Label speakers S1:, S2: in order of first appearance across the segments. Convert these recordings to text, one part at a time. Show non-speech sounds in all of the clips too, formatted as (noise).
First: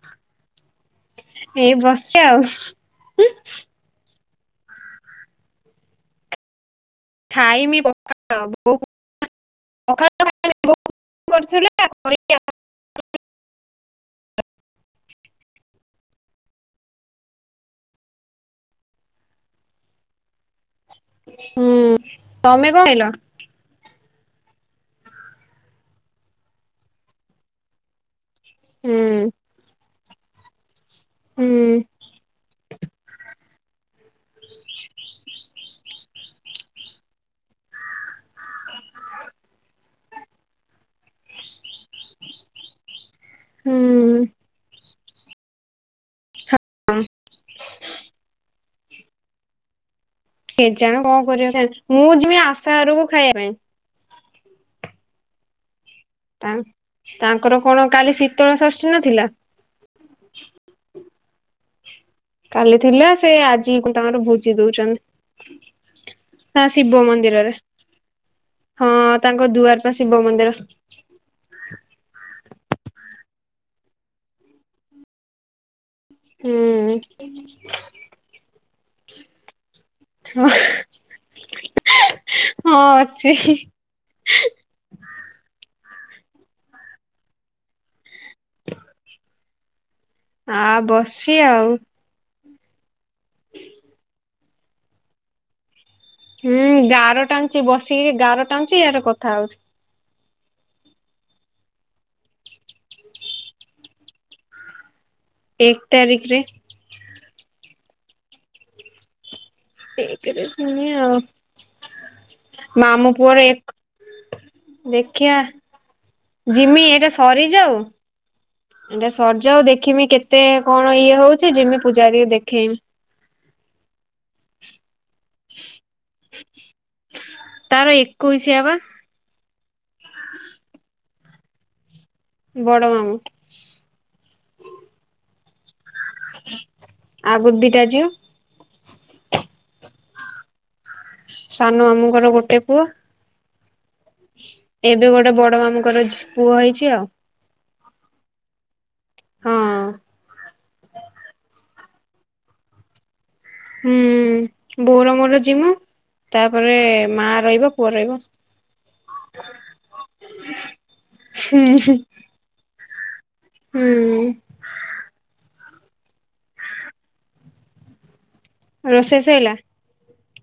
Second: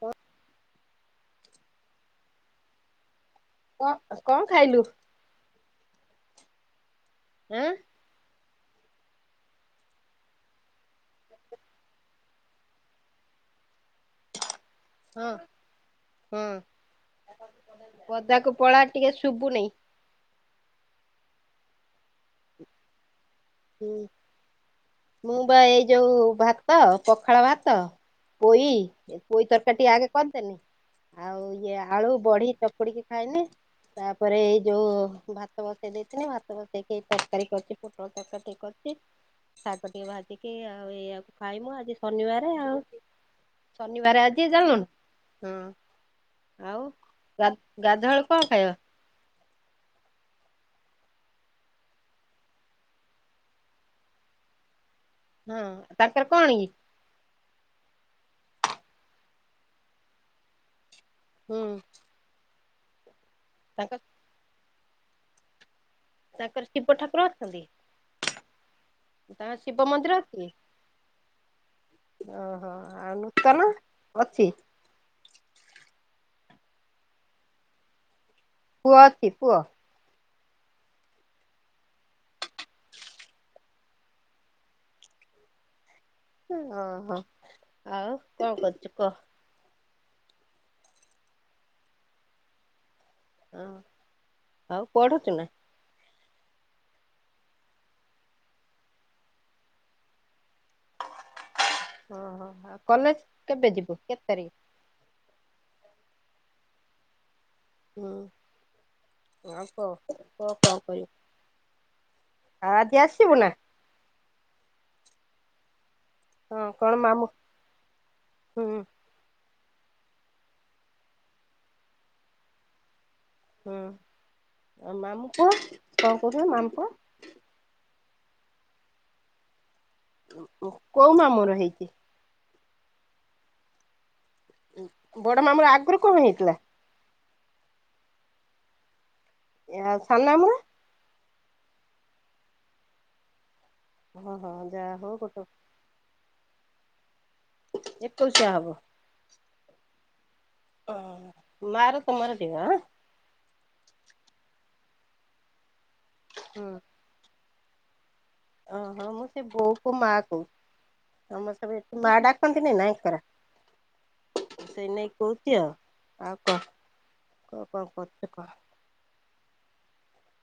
S1: ତ
S2: ଏଇ ବସଛି ଆଉ ହୂ
S1: କଣ କଣ ଖାଇଲୁ? ଆଁ
S2: ଖାଇମି ବ (unintelligible)
S1: ହଁ ହଁ ପଦାକୁ ପଳା ଟିକେ ଶୁଭୁନି।
S2: ହୁଁ ତମେ କଣ ଖାଇଲ
S1: ହୁଁ, ମୁଁ ବା ଏଇ ଯୋଉ ଭାତ, ପଖାଳ ଭାତ ପୋଇ
S2: ହୁଁ
S1: ପୋଇ ତରକାରୀ ଟିକେ ଆଗେ କରିଦେନି ଆଉ ଇଏ
S2: ହୁଁ
S1: ଆଳୁ, ବଢି ଚକୁଡ଼ିକି ଖାଇନି। ତାପରେ ଏଇ ଯୋଉ ଭାତ ବସେଇ ଦେଇଥିନି। ଭାତ ତରକାରୀ ପୋଟଳ ତରୀ ଟିକେ କରିଛି। ସାଗ ଟିକେ ଭାଜି ଏଆ ଏଇଆକୁ ଖାଇମୁ ଆଜି ଶନିବାର ଆଉ ଶନିବାର
S2: ହୁଁ
S1: ଆଜି ଯାଉ। ହଁ ଆଉ ଗାଧଆ କଣ ଖାଇବା?
S2: କେ ଜାଣେ କଣ କରିବଣ? ମୁଁ ଯମି ଆଶା ଘରକୁ ଖାଇବା ପାଇଁ।
S1: ହଁ, ତାରଙ୍କର କଣ
S2: ତା-
S1: କି?
S2: ତାଙ୍କର କଣ କାଲି ଶୀତଳ ଷଷ୍ଠୀ ନଥିଲା।
S1: ହୁଁ
S2: କାଲି ଥିଲା। ସେ ଆଜି ତାଙ୍କର ଭୋଜି ଦଉଛନ୍ତି।
S1: ତାଙ୍କର
S2: ହଁ ଶିବ
S1: ଠାକୁର
S2: ମନ୍ଦିରରେ
S1: ଅଛନ୍ତି
S2: ହଁ, ତାଙ୍କ ଦୁଆର ପା ଶିବ ମନ୍ଦିର
S1: ଓହୋ ଆଉ ନୂତନ ଅଛି।
S2: ହୁଁ
S1: ପୁଅ ଅଛି ପୁଅ।
S2: ହଁ (inaudible) ହଁ ଅଛି।
S1: ହଁ ହଁ ଆଉ କଣ କରୁଛୁ କହ?
S2: ଆ ବସଛି ଆଉ।
S1: ହଁ, ଆଉ ପଢୁଛୁ ନା?
S2: ହୁଁ, ଗାର ଟାଣୁଛି ବସିକି ଗାର ଟାଣୁଛି। ୟାର କଥା ହଉଛି।
S1: ଓହୋ, କଲେଜ କେବେ ଯିବୁ। କେତେ ତାରିଖ?
S2: ଏକ ତାରିଖରେ।
S1: ହଁ ହଁ, ଆଉ କହ
S2: ଏକରେ
S1: କୁହ କଣ
S2: ଜିମି
S1: କହିବି?
S2: ଆଉ
S1: ଆଜିି
S2: ମାମୁଁ
S1: ଆସିବୁ
S2: ପୁଅର
S1: ନା?
S2: ଏକ ଦେଖିଆ
S1: ହଁ
S2: ଜିମି।
S1: କଣ
S2: ଏଟା
S1: ମାମୁଁ
S2: ସରିଯାଉ
S1: ହୁଁ
S2: ଏଟା ସରିଯାଉ ଦେଖମି କେତେ ଏତେ କଣ ଇଏ ହଉଛି। ଯେମି ପୂଜାରି କୁ ଦେଖେଇମି।
S1: ହଁ, ଆଉ ମାମଠୁ କଣ କହୁଥିଲ ମାମ
S2: ତାର ଏକୋଇଶିଆ ବା।
S1: କୋଉ ମାମୁର ହେଇଛି?
S2: ବଡ଼ ମାମୁ।
S1: ବଡ ମାମର ଆଗରୁ କଣ ହେଇଥିଲା
S2: ଆଗରୁ ଦିଟା ଝିଅ
S1: ଆଉ ସାନ ମାମୁଁ ର
S2: ସାନ ମାମୁଙ୍କର ଗୋଟେ ପୁଅ।
S1: ଓହୋ ଯାହା
S2: ଏବେ
S1: ହଉ
S2: ଗୋଟେ ବଡ ମାମୁଙ୍କର ଝ୍ ପୁଅ ହେଇଛି ଆଉ।
S1: ଏକୋଇସିଆ ହବ।
S2: ହଁ।
S1: ଓ ମାଆ ର ତମର ଯିବ ଆଁ?
S2: ହୁଁ, ବୋଉର ମୋର ଯିମୁ, ତାପରେ ମା ରହିବ ପୁଅ ରହିବ।
S1: ଓହୋ ମୁଁ ସେ ବୋଉ କୁ ମାଆ କୁ ସମସ୍ତେ ସବ ମାଆ ଡାକନ୍ତୀନି ନା ଏକର?
S2: ହୁଁ
S1: ସେଇ ନେଇକି କହୁଛି ଆଉ, ଆଉ କଣ କ କଣ କରୁଛୁ କହ?
S2: ରୋଷେଇ ସଇଲା?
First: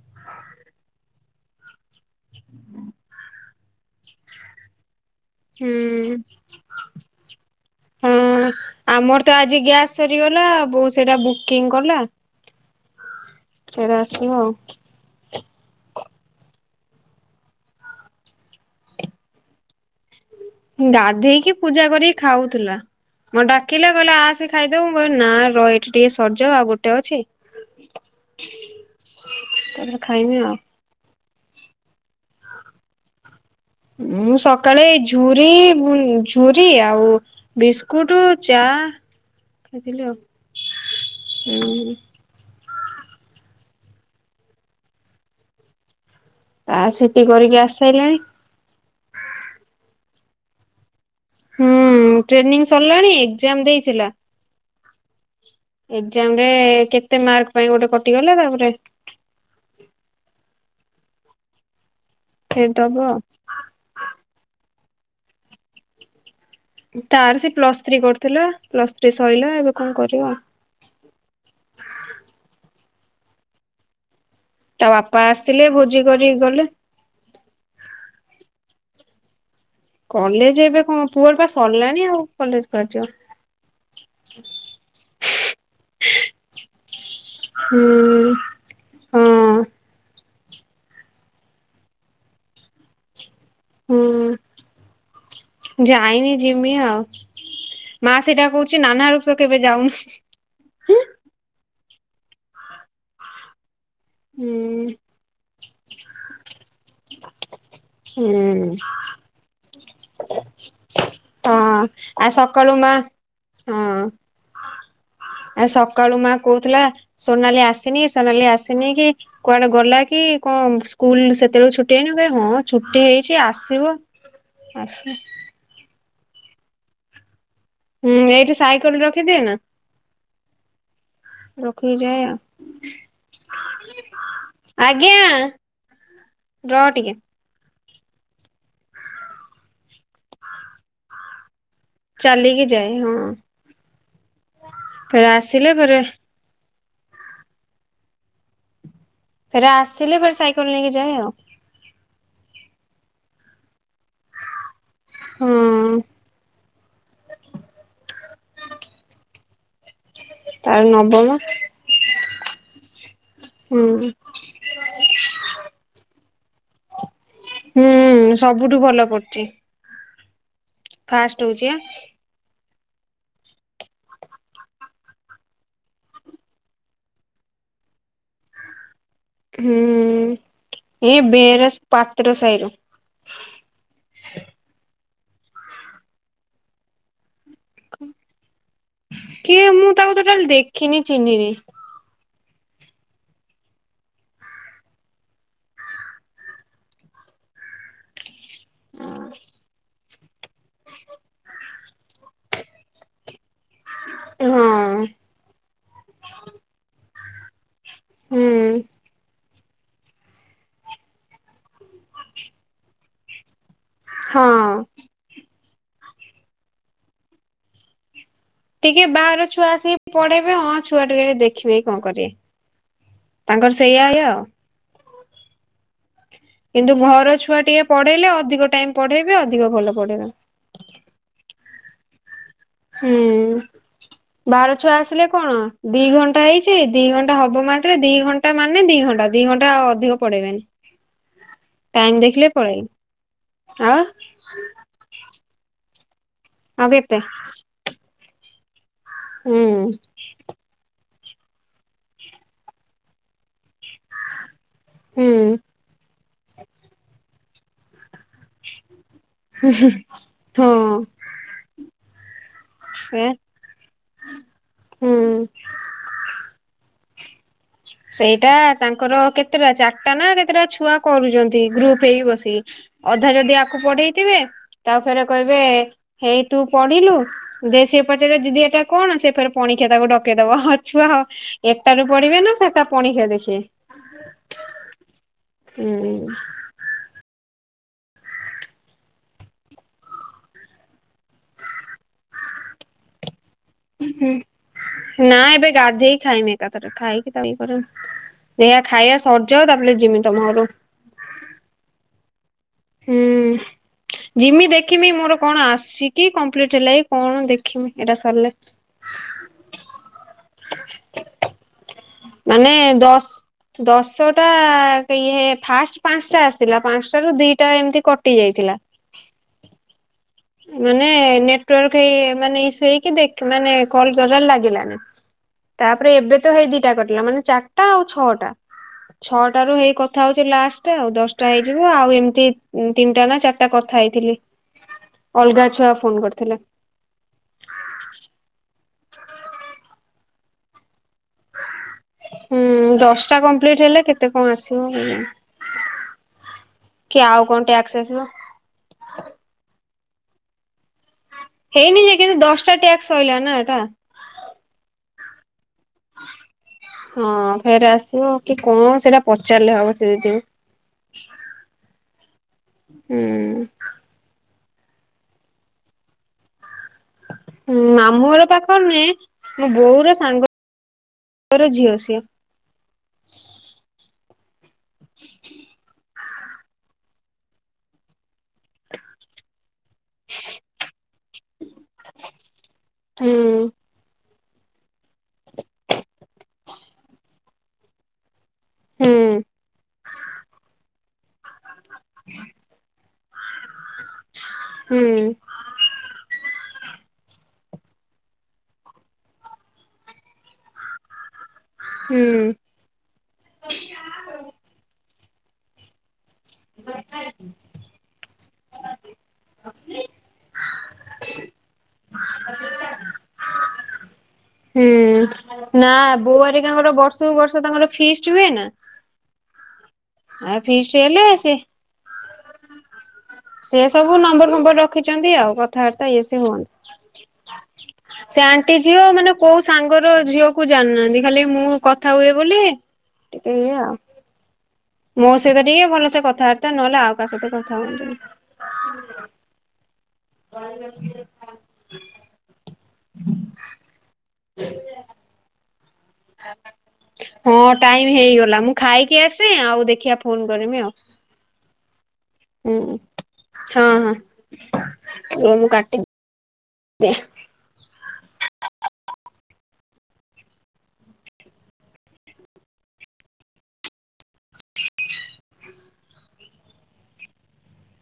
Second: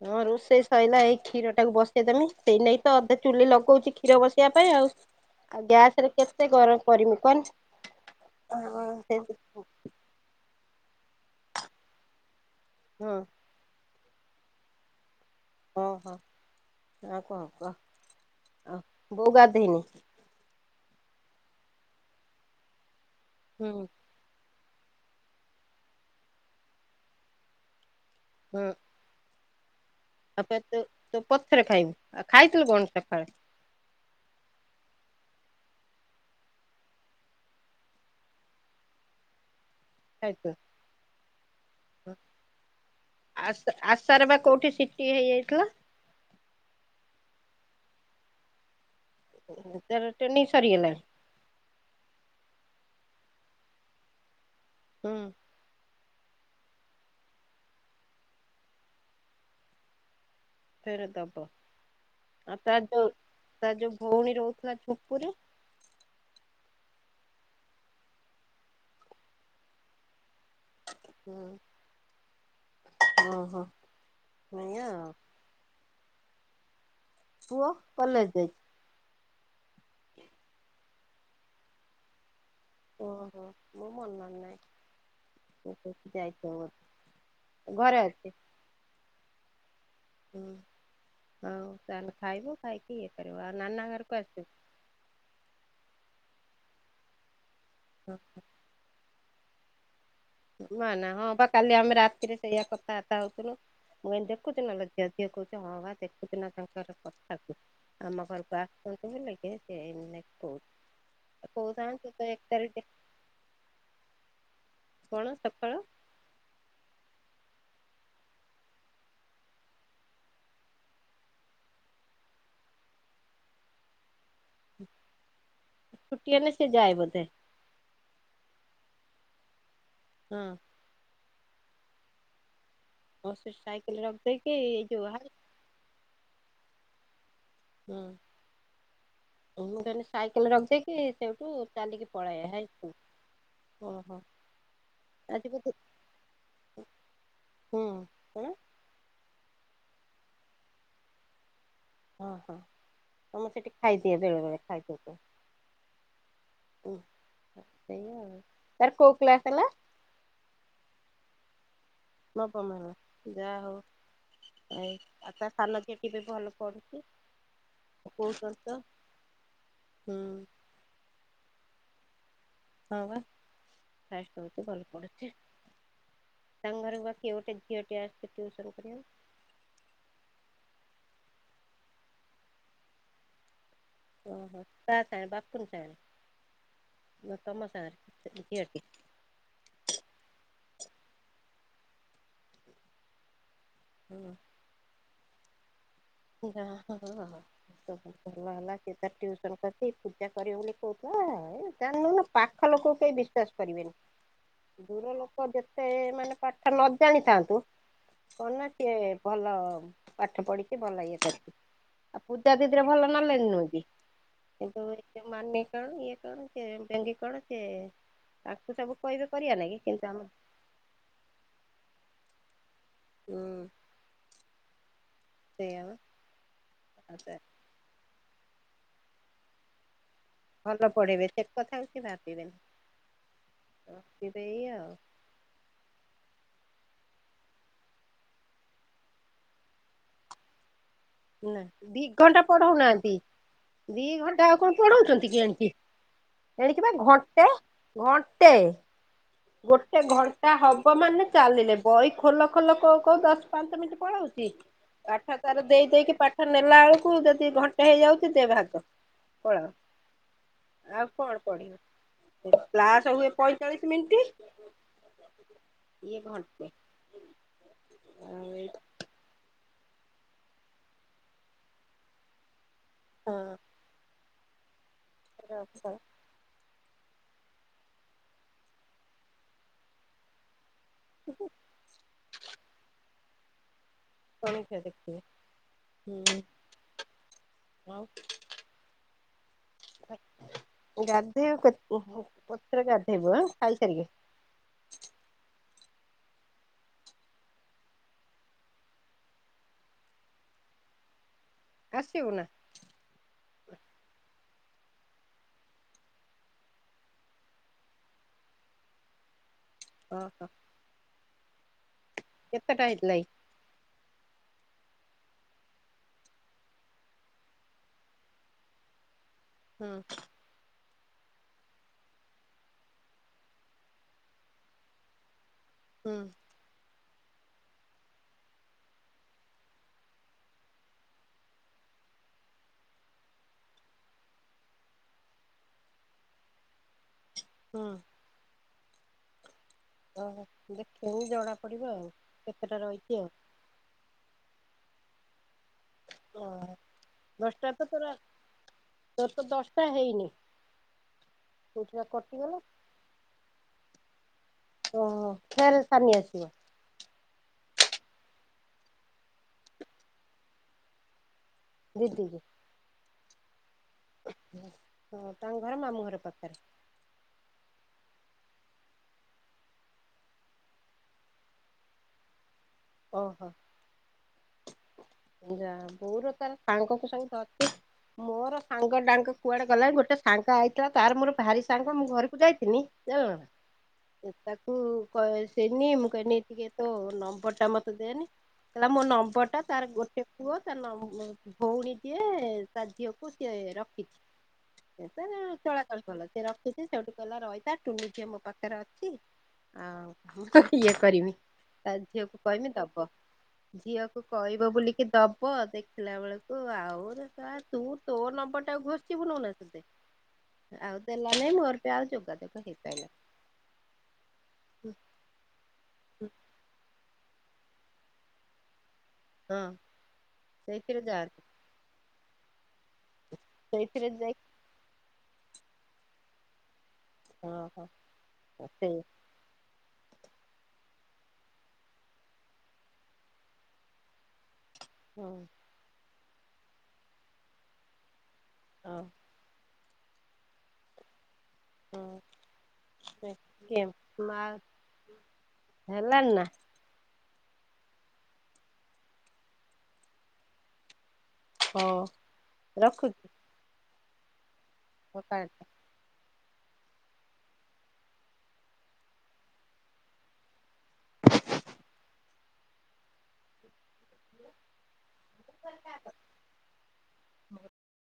S1: ହଁ ରୋଷେଇ ସଇଲା, ଏଇ କ୍ଷୀର ଟାକୁ ବସେଇଦେମି ସେଇ ନାକି ତ ଅଧେ ଚୁଲି ଲଗଉଛିି କ୍ଷୀର ବସିବା ପାଇଁ ଆଉ। ଆଉ ଗ୍ୟାସ ରେ
S2: ହୁଁ
S1: କେତେ ଗରମ କରିମି
S2: ହଁ
S1: କହନି ସେ
S2: ଆମର ତ ଆଜି ଗ୍ୟାସ୍ ସରିଗଲା ବଉ ସେଇଟା ବୁକିଂ କଲା।
S1: ହଁ।
S2: ଫେର ଆସିବ ଆଉ।
S1: ହଁ, ହଁ ଆଉ କଣ କହ, ଆଉ ବୋଉ ଗାଧେଇନି?
S2: ଗାଧେଇକି ପୂଜା କରିକି ଖାଉଥିଲା ମୋତେ
S1: ହୁଁ
S2: ଡାକିଲା କହିଲା ଆ ସେ ଖାଇଦବୁ, ମୁଁ କହିବି ନା ର ଏଠି ଟିକେ ସରିଯାଉ ଆଉ ଗୋଟେ ଅଛି।
S1: ହଁ।
S2: ତ
S1: ଆପରେ ତୁ ତୁ ପଥରେ ଖାଇବୁ ଆଉ ଖାଇଥିଲୁ କଣ ସକାଳେ?
S2: ମୁଁ ସକାଳେ ଝୁରି ଝୁରି ଆଉ ବିସ୍କୁଟ ଚା ଖାଇଥିଲି ଆଉ ହୁଁ
S1: ଆ ଆଶାର ବା କୋଉଠି ସିଟି ହେଇଯାଇଥିଲା?
S2: ଆ ସିଟି କରିକି ଆସିସାଇଲାଣି।
S1: ତାର ଟେନିଂ ସରିଗଲା?
S2: ହୁଁ ଟ୍ରେନିଂ ସରିଲାଣି ଏକ୍ଜାମ ଦେଇଥିଲା।
S1: ହୁଁ।
S2: ଏକ୍ ଜାମ ରେ କେତେ ମାର୍କ ପାଇଁ ଗୋଟେ କଟିଗଲେ ତାପରେ
S1: ଫେର ଦବ ଆଉ
S2: ଫେର
S1: ତା
S2: ଦବ
S1: ଯୋଉ
S2: ଆଉ।
S1: ତା ଯୋଉ ଭଉଣୀ ରହୁଥିଲା ଝୁମ୍ପୁରି
S2: ତାର ସେ ପ୍ଲସ୍ ଥ୍ରୀ କରୁଥିଲା ପ୍ଲସ୍ ଥ୍ରୀ ସରିଲା ଏବେ କଣ କରିବ।
S1: ଓହ
S2: ତା ବାପା ଆସିଥିଲେ ଭୋଜି କରିକି ଗଲେ।
S1: ପୁଅ କଲେଜ ଯାଇଛି?
S2: କଲେଜ ଏବେ କଣ ପୁଅର ପା ସରିଲାଣି ଆଉ। କଲେଜ ଯିବ।
S1: ଓହୋ ମୋର ମନ ର ନାଇଁ। ମୁଁ କୋଉଛି ଯାଇଥିବ ବୋଲି, ଘରେ
S2: ହୁଁ
S1: ଅଛି?
S2: ହଁ।
S1: ହୁଁ ହଉ ତାହେଲେ ଖାଇବ ଖାଇକି ଇଏ କରିବ ଆଉ ନାନା
S2: ହୁଁ
S1: ଘରକୁ ଆସିବୁ।
S2: ଯାଇନି ଯିମି ଆଉ ମା ସେଇଟା କହୁ ଛି ନାନା ରପ କେବେ ଯାଉନୁ?
S1: ନାନା ହଁ ବା କାଲି ଆମେ ରାତିରେ ସେଇଆ କଥାବାର୍ତା ହଉଥିଲୁ। ମୁଁ କହିଲି ଦେଖୁଛୁ ନା ଝିଅ ଝିଅ କହୁଛି ହଁ ବା ଦେଖୁଛି ନା ତାଙ୍କର କଥାକୁ। ଆମ
S2: ହୁଁ
S1: ଘରକୁ ଆସନ୍ତୁ ବୋଲିକି ସେ ଏମିତି କହୁ
S2: ହଁ
S1: କହୁଥାନ୍ତୁ
S2: ଆ
S1: ତ ଏକ
S2: ସକାଳୁ
S1: ତାରିଖ
S2: ମା ହଁ।
S1: କଣ
S2: ଆ
S1: ସକାଳ?
S2: ସକାଳୁ ମା କହୁଥିଲା ସୋନାଲି ଆସିନି ସୋନାଲି ଆସିନି କି? କୁଆଡେ ଗଲା କି କଣ? ସ୍କୁଲ ସେତେବେଳକୁ ଛୁଟି ହେଇନି (unintelligible) ହଁ ଛୁଟି ହେଇଛି ଆସିବ। ଆସୁ।
S1: ଛୁଟି ହେନେ ସିଏ ଯାଏ ବୋଧେ?
S2: ହୁଁ ଏଇଠି ସାଇକଲ୍ ରଖିଦିଏ ନା?
S1: ହଁ।
S2: ରଖିକି ଯାଏ ଆଉ।
S1: ହଁ ସେ ସାଇକେଲ୍ ରଖଦେଇକି ଏଇ
S2: ଆଜ୍ଞା
S1: ଯୋଉ (unintelligible)
S2: ରହ ଟିକେ।
S1: ହୁଁ। ମୁଁ କହିଲି ସାଇକେଲ୍ ରଖିଦଇକି ସେଉଠୁ
S2: ଚାଲିକି ଯାଏ। ହଁ।
S1: ଓହୋ
S2: ଫେରେ
S1: ଆଜି ବୋଧେ
S2: ଆସିଲେ ଫେରେ
S1: ହୁଁ। କଣ?
S2: ଫରେ ଆସିଲେ ଫର୍ ସାଇକଲ୍ ନେଇକି ଯାଏ ଆଉ।
S1: ହଁ ହଁ। ତମେ ସେଠି ଖାଇଦିଏ ବେଳେବେଳେ ଖାଇଦି
S2: ହଁ
S1: (unintelligible) ତାର କୋଉ କ୍ଲାସ ହେଲା?
S2: ତାର ନବମ।
S1: ନବମ ହେଲା। ଯା ହଉ
S2: ହୁଁ
S1: ଆ ଆଉ ତା ସାନ ଝିଅ (unintelligible) ବି ଭଲ ପଢୁଛି?
S2: ହୁଁ
S1: କହୁଛନ୍ତି ତ
S2: ସବୁଠୁ ଭଲ ପଢୁଚି।
S1: ହୁଁ।
S2: ଫାଷ୍ଟ ହଉଚି ଆ।
S1: ହଁ ବା। ଫାଷ୍ଟ ହଉଚି ଭଲ ପଢ଼ୁଚି। ତାଙ୍କ ଘରକୁ ବା କିଏ ଗୋଟେ ଝିଅଟିଏ ଆସୁଚି, ଟ୍ୟୁସନ୍ କରିଆକୁ?
S2: ହୁଁ। ଏଇ ବେରସ୍ ପାତ୍ର ସାହିରୁ।
S1: ଓହୋ। କାହା ସଙ୍ଗରେ ବାପୁନ୍ ସାଙ୍ଗେରେ ନା ତମ ସାଙ୍ଗରେ ସେ ଝିଅଟି?
S2: କିଏ ମୁଁ ତାକୁ ଟୋଟାଲି ଦେଖିନି ଚିହ୍ନିନି?
S1: ହଁ। (unintelligible) ହଁ ଭଲ ହେଲା। ସିଏ ତାର ଟ୍ୟୁସନ୍ କରୁଚି। ପୂଜା କରିବ ବୋଲି କହୁଥିଲା। ଏ ଜାଣିନୁ ନା ପାଖ ଲୋକକୁ କେହି ବିଶ୍ଵାସ କରିବେନି?
S2: ହଁ
S1: ଦୂର ଲୋକ ଯେତେ ମାନେ ପାଠ ନ ଜାଣିଥାନ୍ତୁ?
S2: ହୁଁ
S1: କଣ ନା ସିଏ ଭଲ ପାଠ ପଢି ସିଏ ଭଲ ଇଏ କରଛି। ଆଉ ପୂଜା ଦିଦିର ଭଲ ନଲେଜ୍ ନୁହେଁ କି?
S2: ହଁ
S1: କିନ୍ତୁ ସେ ମାନି କଣ ଇଏ କର ସିଏ ବେଙ୍ଗି କଣ ସିଏ
S2: ଟିକେ ବାହାର ଛୁଆ ଆସିକି
S1: ଆମ
S2: ପଢେଇବେ ହଁ ଛୁଆଟିକେ ଦେଖିବେ କି କଣ କରିବେ?
S1: ହୁଁ
S2: ତାଙ୍କର ସେୟା ଇଏ ଆଉ।
S1: ସେଇଆ ବା।
S2: କିନ୍ତୁ ଘର ଛୁଆ ଟିକେ ପଢେଇଲେ ଅଧିକ ଟାଇମ୍ ପଢେଇବେ ଅଧିକ ଭଲ ପଢେଇବେ।
S1: ଭଲ ପଢ଼େଇବେ। ସେ କଥାକୁ କିଏ ଭାବିବେନି।
S2: ହୁଁ
S1: ଭାବିବେ
S2: ବାହାର
S1: ଏଇଆ ଆଉ
S2: ଛୁଆ ଆସି ହେଲେ କଣ? ଦି ଘଣ୍ଟା ହେଇଛି। ଦି ଘଣ୍ଟା ହବ ମାତ୍ରେ ଦି ଘଣ୍ଟା ମାନେ ଦି ଘଣ୍ଟା। ଦି ଘଣ୍ଟା ଆଉ ଅଧିକ ପଢେଇବେନି।
S1: ନା ଦି
S2: ଟାଇମ
S1: ଘଣ୍ଟା
S2: ଦେଖିଲେ ପଳେଇବେ
S1: ପଢଉନାହାନ୍ତି
S2: ଆଉ
S1: ଦି ଘ ସିଏ ଆଉ କଣ ପଢଉଛନ୍ତି କି ଏଣିକି?
S2: ଆଉ
S1: ଏଣିକିବା
S2: କେତେ
S1: ଘଣ୍ଟେ? ଘଣ୍ଟେ।
S2: ହୁଁ।
S1: ଗୋଟେ ଘଣ୍ଟା ହବ ମାନେ ଚାଲିଲେ। ବହି ଖୋଲ ଖୋଲ କହୁ କହୁ ଦଶ୍ ପାଞ୍ଚ ମିନିଟ୍ ପଳଉଚି
S2: ହୁଁ
S1: ପାଠ ତାର ଦେଇ ଦେଇକି ପାଠ ନେଲା ବେଳକୁ ଯଦି ଘଣ୍ଟେ ହେଇଯାଉଛି ଦେ ଭାର୍କର
S2: ହଁ
S1: ପଳାଅ ଆଉ କଣ ପଢିବ କ୍ଲାସ୍
S2: ଏ
S1: ହୁଏ ପଇଁଚାଳିଶି ମିଣ୍ଟି
S2: ହୁଁ।
S1: ଇଏ ଘଣ୍ଟେ। ଆଉ
S2: ସେଇଟା
S1: ଏଇ
S2: ତାଙ୍କ ତାଙ୍କର କେତେଟା ଚାରିଟା ନା କେତେଟା ଛୁଆ କରୁଛନ୍ତି ଗ୍ରୁପ ହେଇ ବସିିକ ଅଧା ଯଦି ଆ କୁ ପଢେଇଥିବେ ତା ଫେରେ କହିବେ ହେଇ ତୁ ପଢିଲୁ ଦେ ସିଏ ପଚାରିବ ଦିଦି ଏଟା କଣ? ସେ ଫରେ ପଣିକିଆ ତାକୁ ଡକେଇଦବ। ଛୁଆ ହ ଏଟାରୁ ପଢିବେ ନା ସେଟା ପାଣିଖିଆ ଦେଖିବେ?
S1: ପଣିକିଆ ଦେଖିବେ
S2: ହୁଁ
S1: ହୁଁ ଆଉ ଗାଧେଇବ ପେ ଉ ଊ ପତ୍ର ଗାଧେଇବ।
S2: ହୁଁ ନାଁ ଏବେ ଗାଧେଇ ଖାଇ ମି ଏକାଥରେ ଖାଇକି ତା ଇଏ କରିମ୍। ସେ ଖାଇବା ସରିଯାଉ ତାପରେ ଯମି ତମ ଘରୁ।
S1: ଆସିବୁ ନା?
S2: ହୁଁ। ଯିମି ଦେଖମି ମୋର କଣ ଆସ କିି କମ୍ପ୍ଲିଟ ହେଲା ଏ କଣ ଦେଖମି ଏଇଟା ସରିଲେ।
S1: ହଁ ହଁ
S2: ମାନେ
S1: କେତେଟା ହେଇଥିଲା କି?
S2: ଦଶ ଦଶଟା ସେ ଇଏ ଫାଷ୍ଟ ପାଞ୍ଚଟା ଆସିଥିଲା ପାଞ୍ଚଟ ରୁ ଦିଟା ଏମିତି କଟି ଯାଇଥିଲା।
S1: ହଁ।
S2: ମାନେ ନେଟୱାର୍କ ଏ ମାନେ ଇସୁ ହେଇ ଦେଖ ମାନେ କଲ ତୋର୍ ଲାଗିଲାନି। ତାପରେ
S1: ହୁଁ
S2: ଏବେ ତ ହେଇ ଦିଟା କଟିଲା ମାନେ ଚାରିଟା ଆଉ ଛଅଟା। ଛଅଟା ରୁ ହେଇ କଥା ହଉଛି ଲାଷ୍ଟ ଆଉ ଦଶଟା ହେଇଯିବ ଆଉ ଏମିତି ଉ ତିନିଟା ନା ଚାର ଟା କଥା ହେଇଥିଲି। ଅଲଗା ଛୁଆ ଫୋନ୍ କରିଥିଲେ।
S1: ହଁ। ଓହୋ ଦେଖ ହୋଉ ଜଣାା ପଡିବ ଆଉ।
S2: ହୁଁ
S1: କେତେଟା ରହିଛି ଆଉ
S2: ଦଶଟା କମ୍ପ୍ଲିଟ ହେଲେ କେତେ କଣ ଆସିବ? ହୁଁ।
S1: ଓହୋ
S2: କି ଆଉ କଣ
S1: ଦଶଟା ତ ତୋର
S2: ଟ୍ୟାକ୍ସ ଥିବ?
S1: ତୋର ତ ଦଶଟା ହେଇନି।
S2: ହେଇନି
S1: କୋଉଠିକା
S2: ଯେ କିନ୍ତୁ
S1: କଟିଗଲା
S2: ଦଶଟା ଟ୍ୟାକ୍ସ ସଇଲା ନା ଏଟା।
S1: ଓ ଫେରେ ସାନି ଆସିବ।
S2: ହଁ ଫେର ଆସିବ କି କଣ ସେଇଟା ପଚାରିଲେ ହବ ସେ ଯୋଉ।
S1: ଦିଦି।
S2: ହୁଁ
S1: ଓ ତାଙ୍କ ଘର ମାମୁଁ ଘର ପାଖରେ।
S2: ଉଁ ମାମୁଁର ପାଖରେ ନୁହେଁ ମୋ ବୋଉ ର ସାଙ୍ଗ ର ଝିଅ ସିଏ।
S1: ଓହୋ ଯା ହେଉ ବୋଉର ତାର। ସାଙ୍ଗ କୁ ସେମି କର୍ଚି ମୋର ସାଙ୍ଗ ଡାଙ୍ଗ କୁଆଡ଼େ ଗଲା ଗୋଟେ ସାଙ୍ଗ ଆଇଥିଲା ତାର ମୋର ଭାରି ସାଙ୍ଗ ମୁଁ ଘରକୁ ଯାଇଥିନି
S2: ହୁଁ।
S1: ଜାଣିଲୁନା। ତାକୁ କ ସେନି ମୁଁ କହନି ଟିକେ ତୋ ନମ୍ବର ଟା ମତେ ଦେନି। ହେଲା ମୋ
S2: ହୁଁ
S1: ନମ୍ବର ଟା ତାର ଗୋଟେ ପୁଅ ତା ନମ୍ ଭଉଣୀଟିଏ ତା ଝିଅକୁ ସିଏ ରଖିଛି,
S2: ହୁଁ
S1: ଏତେ ଚଳା (unintelligible) ସେ ରଖିଛି ସେଇଠୁ କଇଲା ରଇଥା ଟୁୁନି ଝିଅ ମୋ ପାଖରେ ଅଛି। ଆଉ ମୁଁ ତ ଇଏ କରିନି। ତା
S2: ହୁଁ
S1: ଝିଅକୁ କହିନେ ଦବ ଝିଅକୁ କହିବ ବୋଲିକି ଦବ ଦେ ଥିଲା ବେଳକୁ ଆଉରେ ତା ତୁ ତୋ ନମ୍ବର ଟାକୁ ଘୋଷିବୁ ନେଇନା ସେତେ। ଆଉ ଦେଲା ନେଇଁ ମୋର ସେ ଆଉ ଯୋଗାଯୋଗ ହେଇପାଇଲାନି।
S2: ହୁଁ ନା ବୋଉ ଏରୀ କାଙ୍କର ବର୍ଷକୁ ବର୍ଷ ତାଙ୍କର ଫିଷ୍ଟ ହୁଏ ନା।
S1: ହଁ
S2: ଆ
S1: ସେଇଥିରେ
S2: ଫିଷ୍ଟ ହେଲେ
S1: ଯାଆନ୍ତି
S2: ସିଏ ସେ
S1: ସେଇଥିରେ
S2: ସବୁ
S1: ଯାଇ
S2: ନମ୍ବର ଫମ୍ବର ରଖିଚନ୍ତି ଆଉ କଥାବାର୍ତ୍ତା ଇଏ ସିଏ
S1: ହଁ
S2: ହୁଅନ୍ତୁ। ସେ
S1: ହଁ
S2: ଆଣ୍ଟି
S1: ସେଇ
S2: ଝିଅ ମାନେ କୋଉ ସାଙ୍ଗର ଝିଅ କୁ ଜାଣୁନାହାନ୍ତି ଖାଲି ମୁଁ କଥା ହୁଏ ବୋଲି ଟିକେ ଇଏ ଆଉ। ମୋ
S1: ହଁ
S2: ସହିତ ଟିକେ ଭଲସେ କଥାବାର୍ତ୍ତା ନହେଲେ ଆଉ କାହା ସହିତ କଥା ହୁଅନ୍ତି ନି।
S1: ହଁ।
S2: ଆ (unintelligible)
S1: କିଏ ମା ହେଲା ନା।
S2: ହଁ ଟାଇମ୍ ହେଇଗଲା ମୁଁ ଖାଇକି ଆସେ ଆଉ ଦେଖିବା ଫୋନ୍‌ କରମି ଆଉ।
S1: ହଉ।
S2: ହୁଁ ହଁ ହଁ।
S1: କଥା ବାର୍ତ୍ତା।
S2: ଦେ।